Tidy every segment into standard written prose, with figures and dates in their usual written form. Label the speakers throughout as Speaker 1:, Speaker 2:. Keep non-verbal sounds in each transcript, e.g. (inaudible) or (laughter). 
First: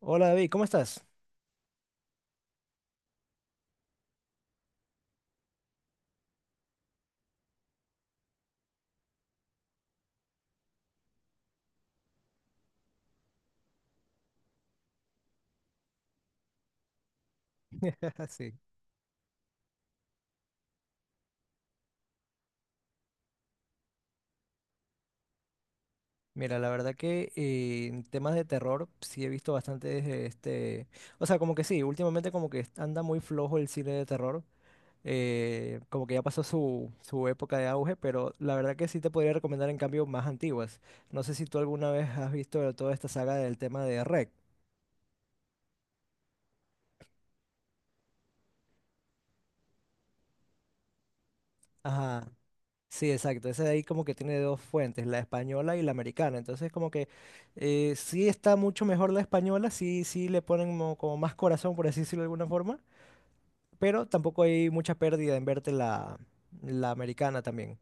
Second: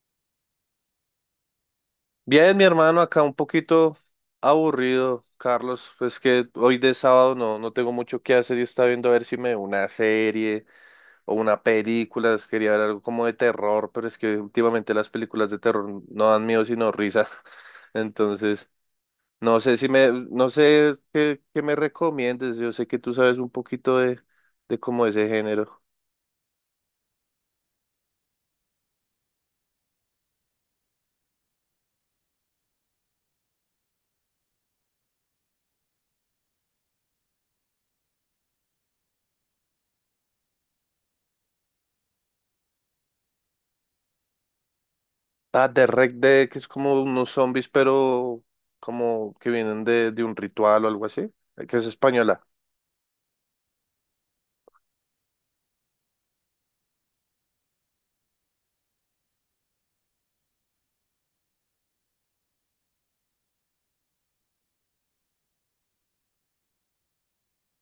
Speaker 1: Hola David, ¿cómo estás?
Speaker 2: Bien, mi hermano, acá un poquito aburrido, Carlos, pues que hoy de sábado no tengo mucho que hacer y estaba viendo a ver si me veo una serie o una película, quería ver algo como de terror, pero es que últimamente las películas de terror no dan miedo sino risas, (laughs)
Speaker 1: (laughs) Sí.
Speaker 2: entonces no sé qué, me recomiendes, yo sé que tú sabes un poquito de como ese género.
Speaker 1: Mira, la verdad que en temas de terror sí he visto bastantes, o sea, como que sí, últimamente como que anda muy flojo el cine de terror, como que ya pasó su época de auge, pero la verdad que sí te podría recomendar en cambio más antiguas. No sé si tú alguna vez has visto toda esta saga del tema de REC.
Speaker 2: Ah, de Rec Dead, que es como unos zombies, pero como que vienen de un ritual o algo así, que es
Speaker 1: Ajá.
Speaker 2: española.
Speaker 1: Sí, exacto. Ese de ahí como que tiene dos fuentes, la española y la americana. Entonces como que sí está mucho mejor la española, sí, sí le ponen como, más corazón, por así decirlo de alguna forma, pero tampoco hay mucha pérdida en verte la americana también.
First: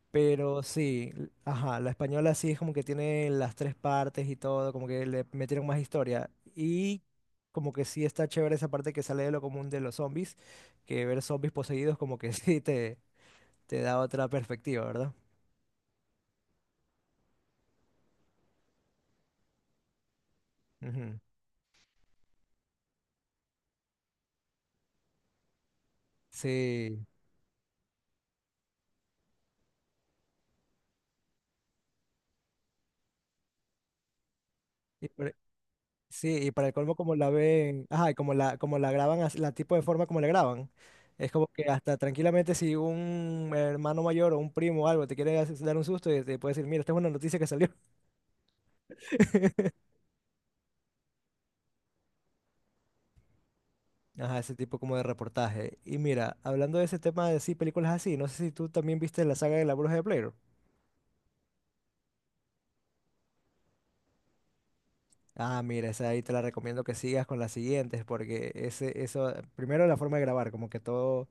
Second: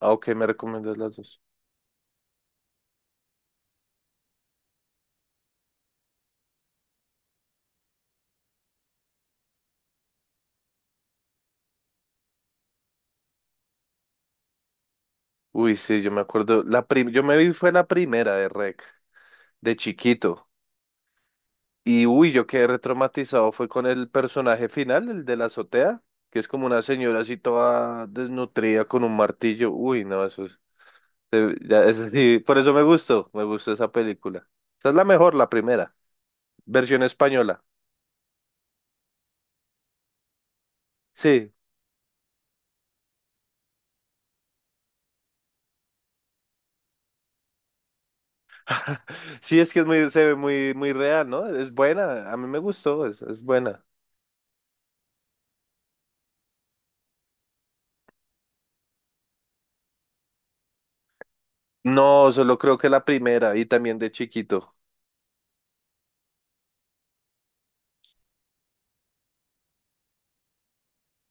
Speaker 2: Ah, ok, me
Speaker 1: Pero
Speaker 2: recomiendas
Speaker 1: sí,
Speaker 2: las dos.
Speaker 1: ajá, la española sí es como que tiene las tres partes y todo, como que le metieron más historia. Y como que sí está chévere esa parte que sale de lo común de los zombies, que ver zombies poseídos como que (laughs) sí te da otra perspectiva, ¿verdad?
Speaker 2: Uy, sí, yo me acuerdo. Yo me vi fue la primera de Rec, de chiquito.
Speaker 1: Ujú.
Speaker 2: Y uy, yo quedé retraumatizado. Fue con el personaje final, el de la azotea, que es como una
Speaker 1: Sí,
Speaker 2: señora así toda desnutrida con un martillo. Uy, no, eso es. Ya, eso sí, por eso me gustó esa película. Esa es la
Speaker 1: y por-
Speaker 2: mejor, la primera,
Speaker 1: sí, y para el colmo
Speaker 2: versión
Speaker 1: como la
Speaker 2: española.
Speaker 1: ven, ajá, y como como la graban, la tipo de forma como la graban, es como
Speaker 2: Sí,
Speaker 1: que hasta tranquilamente si un hermano mayor o un primo o algo te quiere dar un susto y te puede decir, mira, esta es una noticia que salió.
Speaker 2: (laughs) sí,
Speaker 1: (laughs)
Speaker 2: es que es muy, se ve muy, muy real, ¿no? Es buena, a mí me gustó, es buena.
Speaker 1: Ajá, ese tipo como de reportaje. Y mira, hablando de ese tema de sí, películas así, no sé si tú también viste la saga de La Bruja de Blair.
Speaker 2: No, solo creo que la primera y también de chiquito.
Speaker 1: Ah, mira, esa ahí te la recomiendo que sigas con las siguientes, porque eso, primero la forma de grabar, como que todo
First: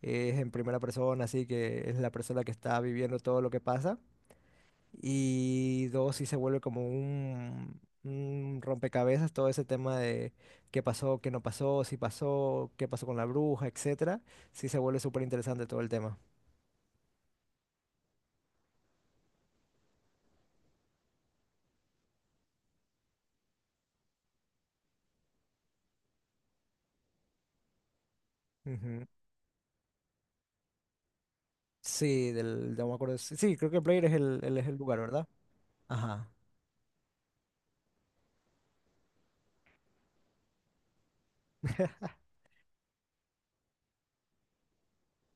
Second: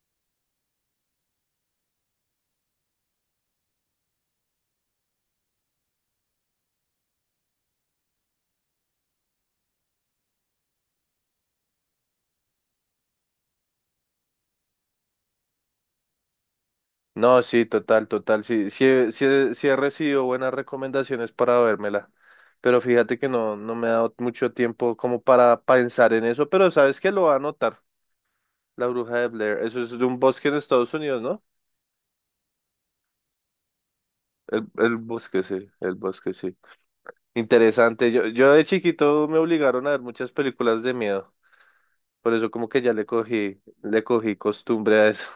Speaker 1: es en primera persona, así que es la persona que está viviendo todo lo que pasa. Y dos, sí se vuelve como un rompecabezas todo ese tema de qué pasó, qué no pasó, si pasó, qué pasó con la bruja, etcétera. Sí se vuelve súper interesante todo el tema.
Speaker 2: No, sí, total, total. Sí, sí, he- sí, he sí he recibido buenas recomendaciones para vérmela. Pero fíjate que no me ha dado mucho tiempo como para pensar en eso. Pero sabes que lo va a anotar, La
Speaker 1: Ujú.
Speaker 2: Bruja de Blair. Eso es de un bosque en Estados Unidos, ¿no?
Speaker 1: Sí, del, no me acuerdo. Sí, sí, creo que Blair es es
Speaker 2: El,
Speaker 1: el
Speaker 2: el
Speaker 1: lugar, ¿verdad?
Speaker 2: bosque, sí, el
Speaker 1: Ajá.
Speaker 2: bosque, sí. Interesante. Yo de chiquito me obligaron a ver muchas películas de miedo. Por eso como que ya le cogí costumbre a eso.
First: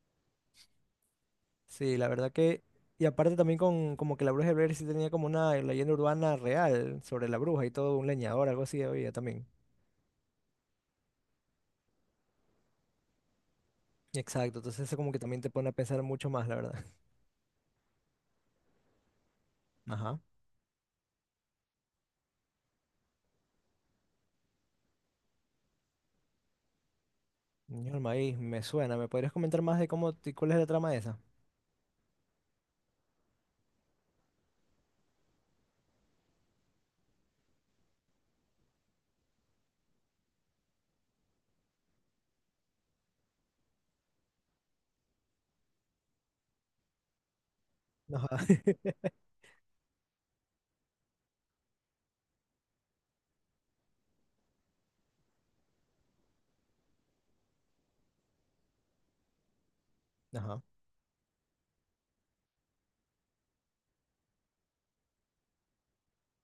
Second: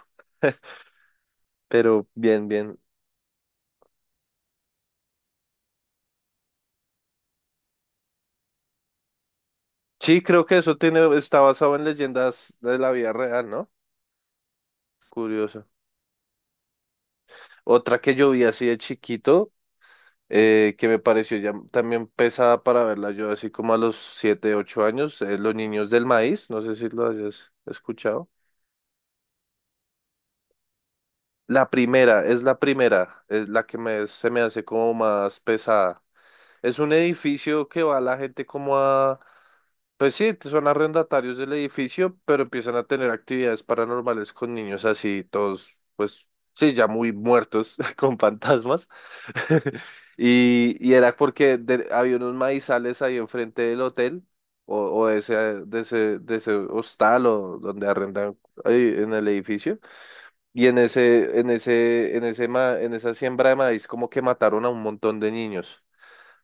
Speaker 2: (laughs)
Speaker 1: Sí,
Speaker 2: Pero
Speaker 1: la verdad
Speaker 2: bien,
Speaker 1: que...
Speaker 2: bien.
Speaker 1: Y aparte también con como que la bruja de Blair sí tenía como una leyenda urbana real sobre la bruja y todo, un leñador, algo así había también.
Speaker 2: Sí, creo que eso tiene, está basado en leyendas de la vida real, ¿no?
Speaker 1: Exacto, entonces eso como que también te
Speaker 2: Curioso.
Speaker 1: pone a pensar mucho más, la verdad.
Speaker 2: Otra que yo vi así de chiquito,
Speaker 1: Ajá.
Speaker 2: que me pareció ya también pesada para verla yo, así como a los 7, 8 años, es Los Niños del Maíz, no sé si lo hayas
Speaker 1: Niño del
Speaker 2: escuchado.
Speaker 1: maíz, me suena. ¿Me podrías comentar más de cómo, y cuál es la trama de esa?
Speaker 2: La primera, es la primera, es la que se me hace como más pesada. Es un edificio que va la gente como a. Pues sí, son arrendatarios del edificio, pero empiezan a tener actividades paranormales con niños así, todos, pues sí, ya muy muertos, (laughs) con
Speaker 1: Ajá.
Speaker 2: fantasmas.
Speaker 1: (laughs)
Speaker 2: (laughs) Y era porque había unos maizales ahí enfrente del hotel, o, o de ese hostal o donde arrendan ahí en el edificio.
Speaker 1: Ajá.
Speaker 2: Y en esa siembra de maíz como que mataron a un montón de niños.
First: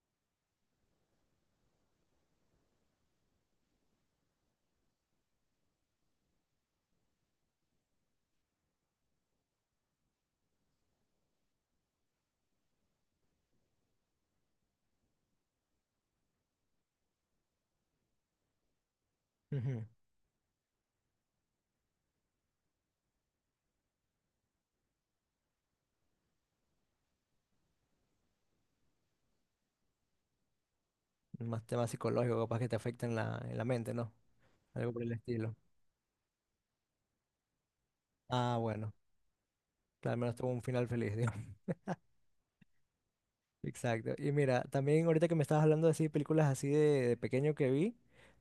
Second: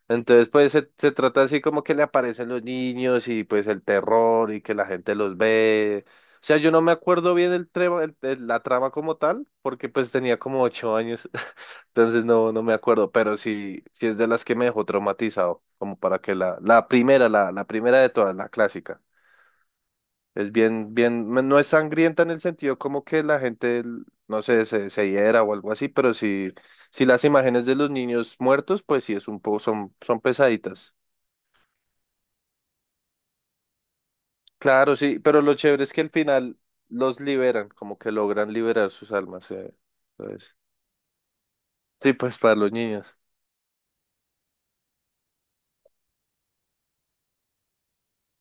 Speaker 2: Entonces, pues se trata así como que le aparecen los niños y pues el terror y que la gente los ve. O sea, yo no me acuerdo bien el trema- el- la trama como tal, porque pues tenía como 8 años, (laughs) entonces no me acuerdo, pero sí, sí es de las que me dejó traumatizado, como para que la primera, la primera de todas, la clásica.
Speaker 1: Ujú.
Speaker 2: Es bien, bien, no es sangrienta en el sentido como que la gente, no sé, se hiera o algo así, pero sí, sí las imágenes de los niños muertos, pues sí es un poco, son pesaditas.
Speaker 1: Más temas psicológicos capaz que te afectan en en la mente, ¿no? Algo
Speaker 2: Claro,
Speaker 1: por el
Speaker 2: sí, pero lo
Speaker 1: estilo.
Speaker 2: chévere es que al final los liberan, como que logran
Speaker 1: Ah,
Speaker 2: liberar
Speaker 1: bueno.
Speaker 2: sus almas,
Speaker 1: Claro, al menos tuvo
Speaker 2: entonces.
Speaker 1: un final feliz.
Speaker 2: Sí, pues para los niños.
Speaker 1: Exacto. Y mira, también ahorita que me estabas hablando así de así, películas así de pequeño que vi,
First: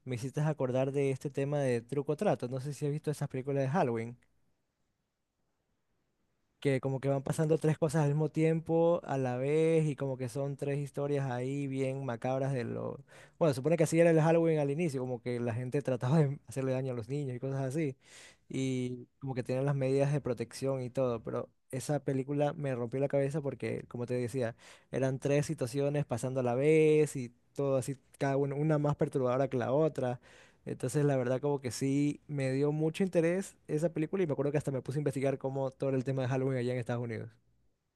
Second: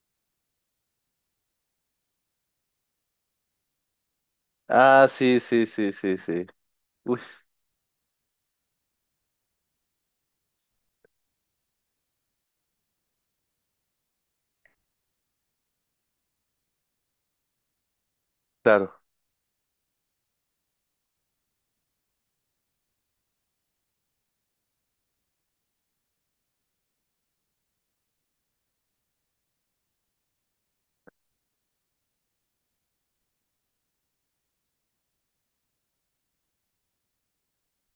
Speaker 1: me hiciste acordar de este tema de truco o trato. No sé si has visto esas películas de Halloween
Speaker 2: Ah, sí, sí, sí, sí, sí.
Speaker 1: que como que
Speaker 2: Uy,
Speaker 1: van pasando tres cosas al mismo tiempo, a la vez, y como que son tres historias ahí bien macabras de lo... Bueno, supone que así era el Halloween al inicio, como que la gente trataba de hacerle daño a los niños y cosas así,
Speaker 2: claro.
Speaker 1: y como que tenían las medidas de protección y todo, pero esa película me rompió la cabeza porque, como te decía, eran tres situaciones pasando a la vez y todo así, cada una más perturbadora que la otra. Entonces, la verdad, como que sí me dio mucho interés esa película y me acuerdo que hasta me puse a investigar cómo todo el tema de Halloween allá en Estados Unidos.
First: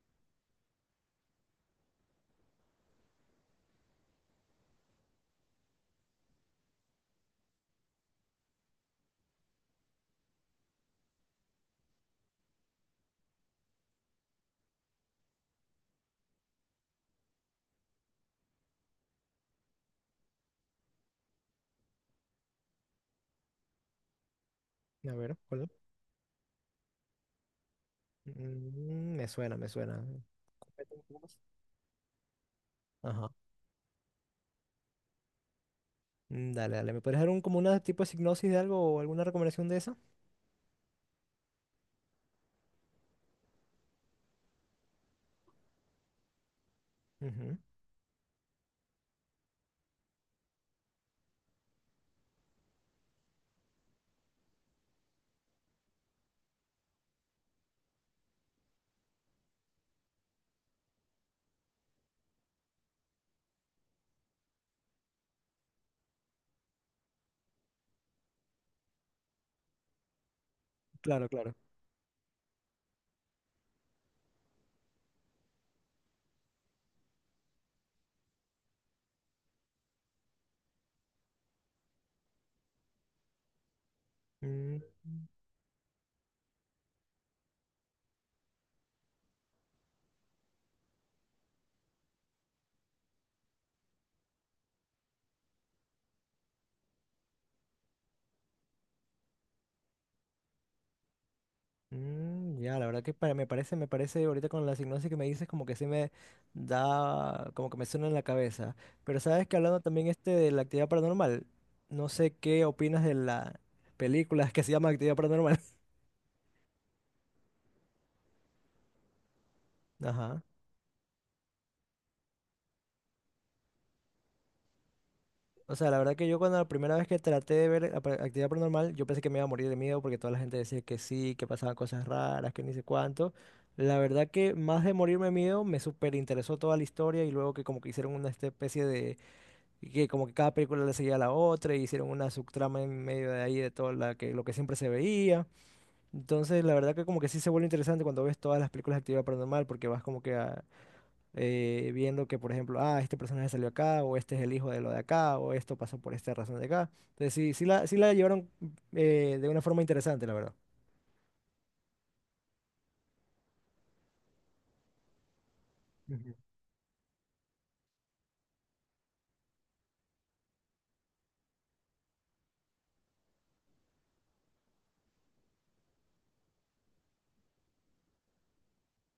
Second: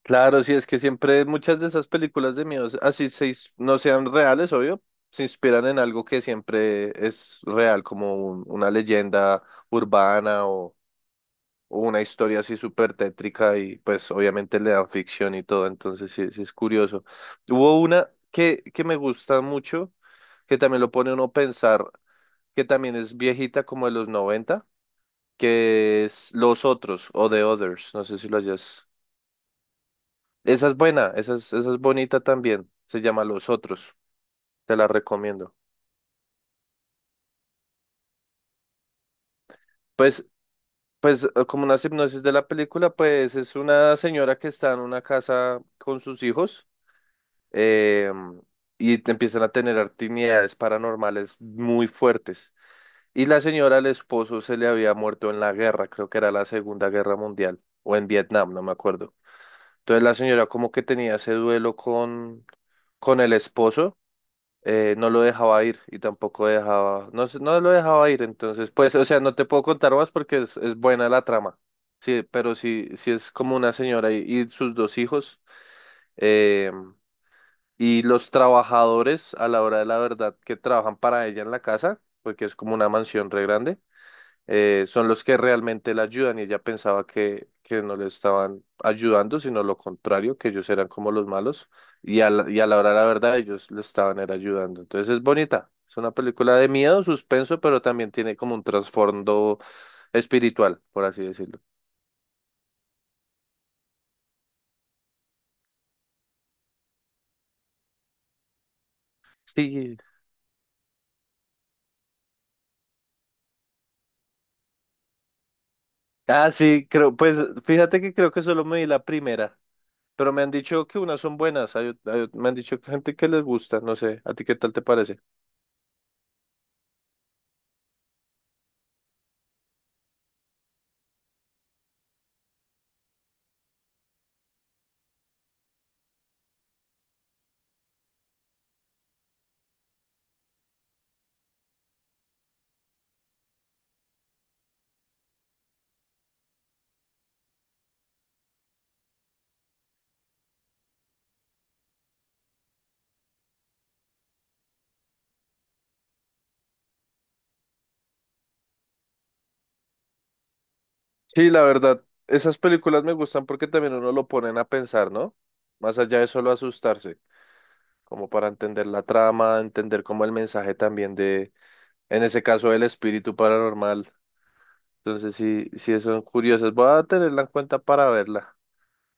Speaker 2: Claro, sí, es que siempre muchas de esas películas de miedo, así no sean reales, obvio, se inspiran en algo que siempre es real, como una leyenda urbana, una historia así súper tétrica y pues obviamente le dan ficción y todo, entonces sí, sí es curioso. Hubo una que me gusta mucho, que también lo pone uno a pensar, que también es viejita como de los noventa,
Speaker 1: A ver, ¿cuál es?
Speaker 2: que es Los Otros o The Others, no sé si lo hayas.
Speaker 1: Mm, me suena, me suena.
Speaker 2: Esa es
Speaker 1: Cuéntame un
Speaker 2: buena,
Speaker 1: poco
Speaker 2: esa
Speaker 1: más.
Speaker 2: es, esa es bonita también, se llama
Speaker 1: Ajá.
Speaker 2: Los Otros, te la recomiendo.
Speaker 1: Mm, dale, dale. ¿Me puedes dar un, como una tipo de sinopsis de algo o alguna recomendación de esa?
Speaker 2: Pues, pues, como una hipnosis de la película, pues es una señora que está en una casa con sus hijos
Speaker 1: Ujú.
Speaker 2: eh, y te empiezan a tener actividades paranormales muy fuertes. Y la señora, el esposo, se le había muerto en la guerra, creo que era la Segunda Guerra Mundial, o en Vietnam, no me acuerdo. Entonces la señora como que tenía ese duelo con el esposo, no lo dejaba ir y tampoco dejaba, no, no lo dejaba ir, entonces pues, o sea, no te puedo contar más porque es buena la
Speaker 1: Claro, claro.
Speaker 2: trama. Sí, pero sí, sí es como una señora y sus dos hijos. eh, y los trabajadores, a la hora de la verdad, que trabajan para ella en la casa, porque es como una mansión re grande,
Speaker 1: Mm,
Speaker 2: son los que realmente la ayudan. Y ella pensaba que no le estaban ayudando, sino lo contrario, que ellos eran como los malos. Y a la hora de la verdad, ellos le estaban era ayudando. Entonces es bonita. Es una película de miedo, suspenso, pero también tiene como un trasfondo espiritual, por así decirlo.
Speaker 1: mm, ya, la verdad que me parece ahorita con la hipnosis que me dices como que sí me da, como que me suena en la cabeza. Pero sabes que hablando
Speaker 2: Sí.
Speaker 1: también este de la actividad paranormal, no sé qué opinas de la película que se llama Actividad Paranormal. (laughs)
Speaker 2: Ah, sí, creo, pues fíjate que creo que solo me vi la primera. Pero
Speaker 1: Ajá.
Speaker 2: me han dicho que unas son buenas, me han dicho que gente que les gusta, no sé, ¿a ti qué tal te parece?
Speaker 1: O sea, la verdad que yo cuando la primera vez que traté de ver la actividad paranormal, yo pensé que me iba a morir de miedo porque toda la gente decía que sí, que pasaban cosas raras, que ni sé cuánto. La verdad que más de morirme de miedo, me súper interesó toda la historia y luego que como que hicieron una especie de. Y que como que cada película le seguía a la otra y hicieron una subtrama en medio de ahí de todo la que, lo que siempre se veía. Entonces, la verdad que como que sí se vuelve interesante cuando ves todas las películas de actividad paranormal porque vas como que ah, viendo que, por ejemplo, ah, este personaje salió acá o este es el hijo de lo de acá o esto pasó por esta razón de acá. Entonces, sí, sí la llevaron de una forma interesante, la verdad.
Speaker 2: Sí, la verdad, esas películas me gustan porque también uno lo ponen a pensar, ¿no? Más allá de
Speaker 1: Ujú.
Speaker 2: solo asustarse, como para entender la trama, entender como el mensaje también de, en ese caso, el espíritu paranormal. Entonces, sí, sí son curiosas, voy a tenerla en cuenta para verla.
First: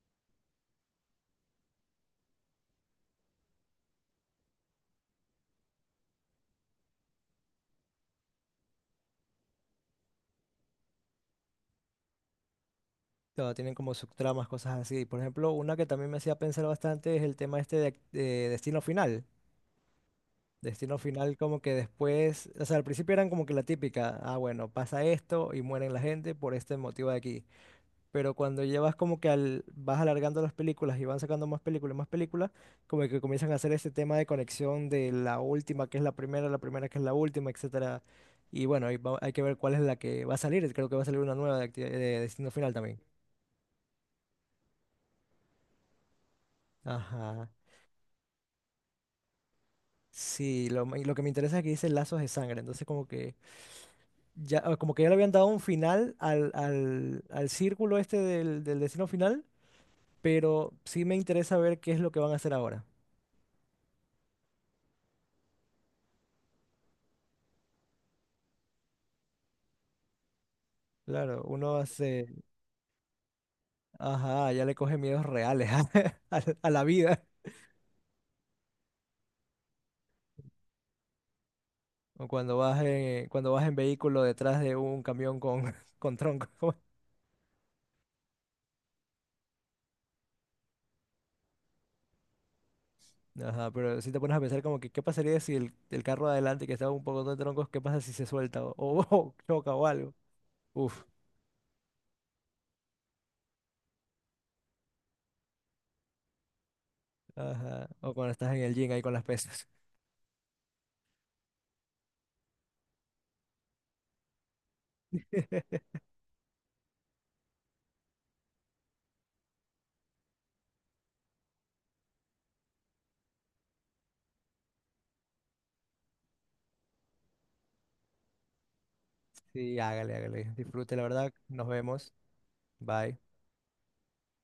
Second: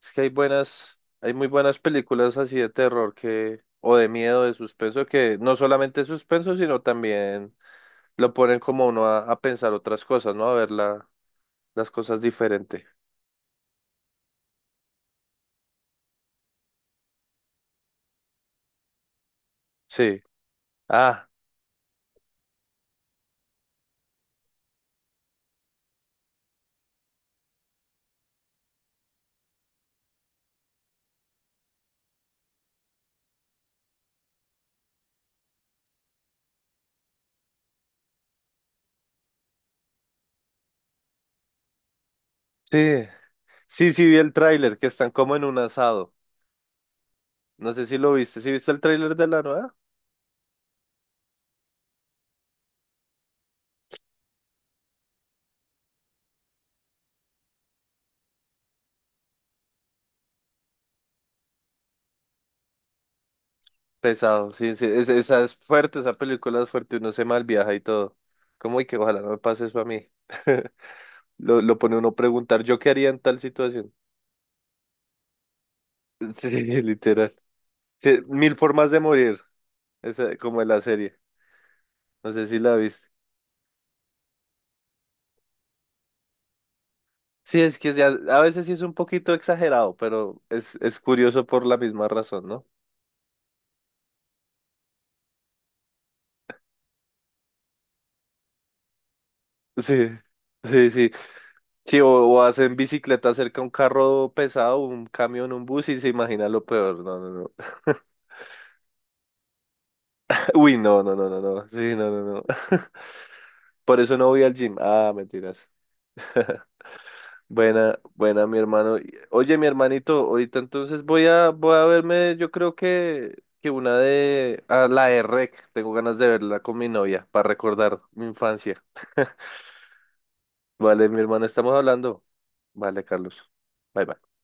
Speaker 2: Es que hay buenas, hay muy buenas películas así de terror que, o de miedo, de suspenso, que no solamente es suspenso, sino también lo ponen como a uno a pensar otras cosas, ¿no? A ver las cosas diferente.
Speaker 1: Claro, tienen como subtramas, cosas así. Por ejemplo, una que también me hacía pensar bastante es el tema este de, de Destino Final.
Speaker 2: Sí.
Speaker 1: Destino
Speaker 2: Ah,
Speaker 1: final como que después, o sea, al principio eran como que la típica, ah, bueno, pasa esto y mueren la gente por este motivo de aquí. Pero cuando llevas como que al, vas alargando las películas y van sacando más películas, como que comienzan a hacer este tema de conexión de la última que es la primera que es la última, etcétera. Y bueno, ahí hay que ver cuál es la que va a salir. Creo que va a salir una nueva de, de Destino Final también.
Speaker 2: sí. Sí, sí vi el tráiler, que están como en un asado.
Speaker 1: Ajá.
Speaker 2: No sé si lo viste. ¿Sí viste el tráiler de la nueva?
Speaker 1: Sí, y lo que me interesa es que dice lazos de sangre, entonces como que ya, ah, como que ya le habían dado un final al círculo este del destino final, pero sí me interesa ver qué es lo que van a hacer ahora.
Speaker 2: Pesado, sí, sí. Esa es fuerte, esa película es fuerte, uno se malviaja y todo. Como, y que ojalá no me pase eso a mí. (laughs)
Speaker 1: Claro,
Speaker 2: Lo,
Speaker 1: uno
Speaker 2: lo pone uno a
Speaker 1: hace,
Speaker 2: preguntar, ¿yo qué haría en tal situación?
Speaker 1: ajá, ya le coge miedos reales (laughs)
Speaker 2: (laughs) Sí,
Speaker 1: a la vida.
Speaker 2: literal. Sí, mil formas de morir, como en la serie.
Speaker 1: O
Speaker 2: No sé si la viste.
Speaker 1: cuando vas en vehículo detrás de un camión con, (laughs) con troncos.
Speaker 2: Sí, es que a veces sí es un poquito exagerado, pero es curioso por la misma razón, ¿no?
Speaker 1: Ajá, pero si te pones a pensar como que qué pasaría si el carro de adelante que estaba un poco de troncos, qué pasa si se suelta o (laughs) choca
Speaker 2: (laughs)
Speaker 1: o
Speaker 2: Sí,
Speaker 1: algo.
Speaker 2: sí,
Speaker 1: Uf,
Speaker 2: sí. Sí, o hacen bicicleta cerca a un carro pesado, un camión, un bus y se imagina lo peor. No, no, no.
Speaker 1: ajá. O
Speaker 2: (laughs)
Speaker 1: cuando estás en el gym ahí con las pesas.
Speaker 2: Uy, no, no, no, no, no. Sí, no, no, no. (laughs) Por eso no voy al gym. Ah, mentiras.
Speaker 1: (laughs)
Speaker 2: (laughs) Buena, buena, mi hermano. Oye, mi hermanito, ahorita entonces voy a verme, yo creo que a la de Rec, tengo ganas de verla con mi novia para recordar mi infancia. (laughs)
Speaker 1: Sí, hágale, hágale. Disfrute, la
Speaker 2: Vale, mi
Speaker 1: verdad.
Speaker 2: hermano,
Speaker 1: Nos
Speaker 2: estamos
Speaker 1: vemos.
Speaker 2: hablando. Vale,
Speaker 1: Bye.
Speaker 2: Carlos. Bye, bye.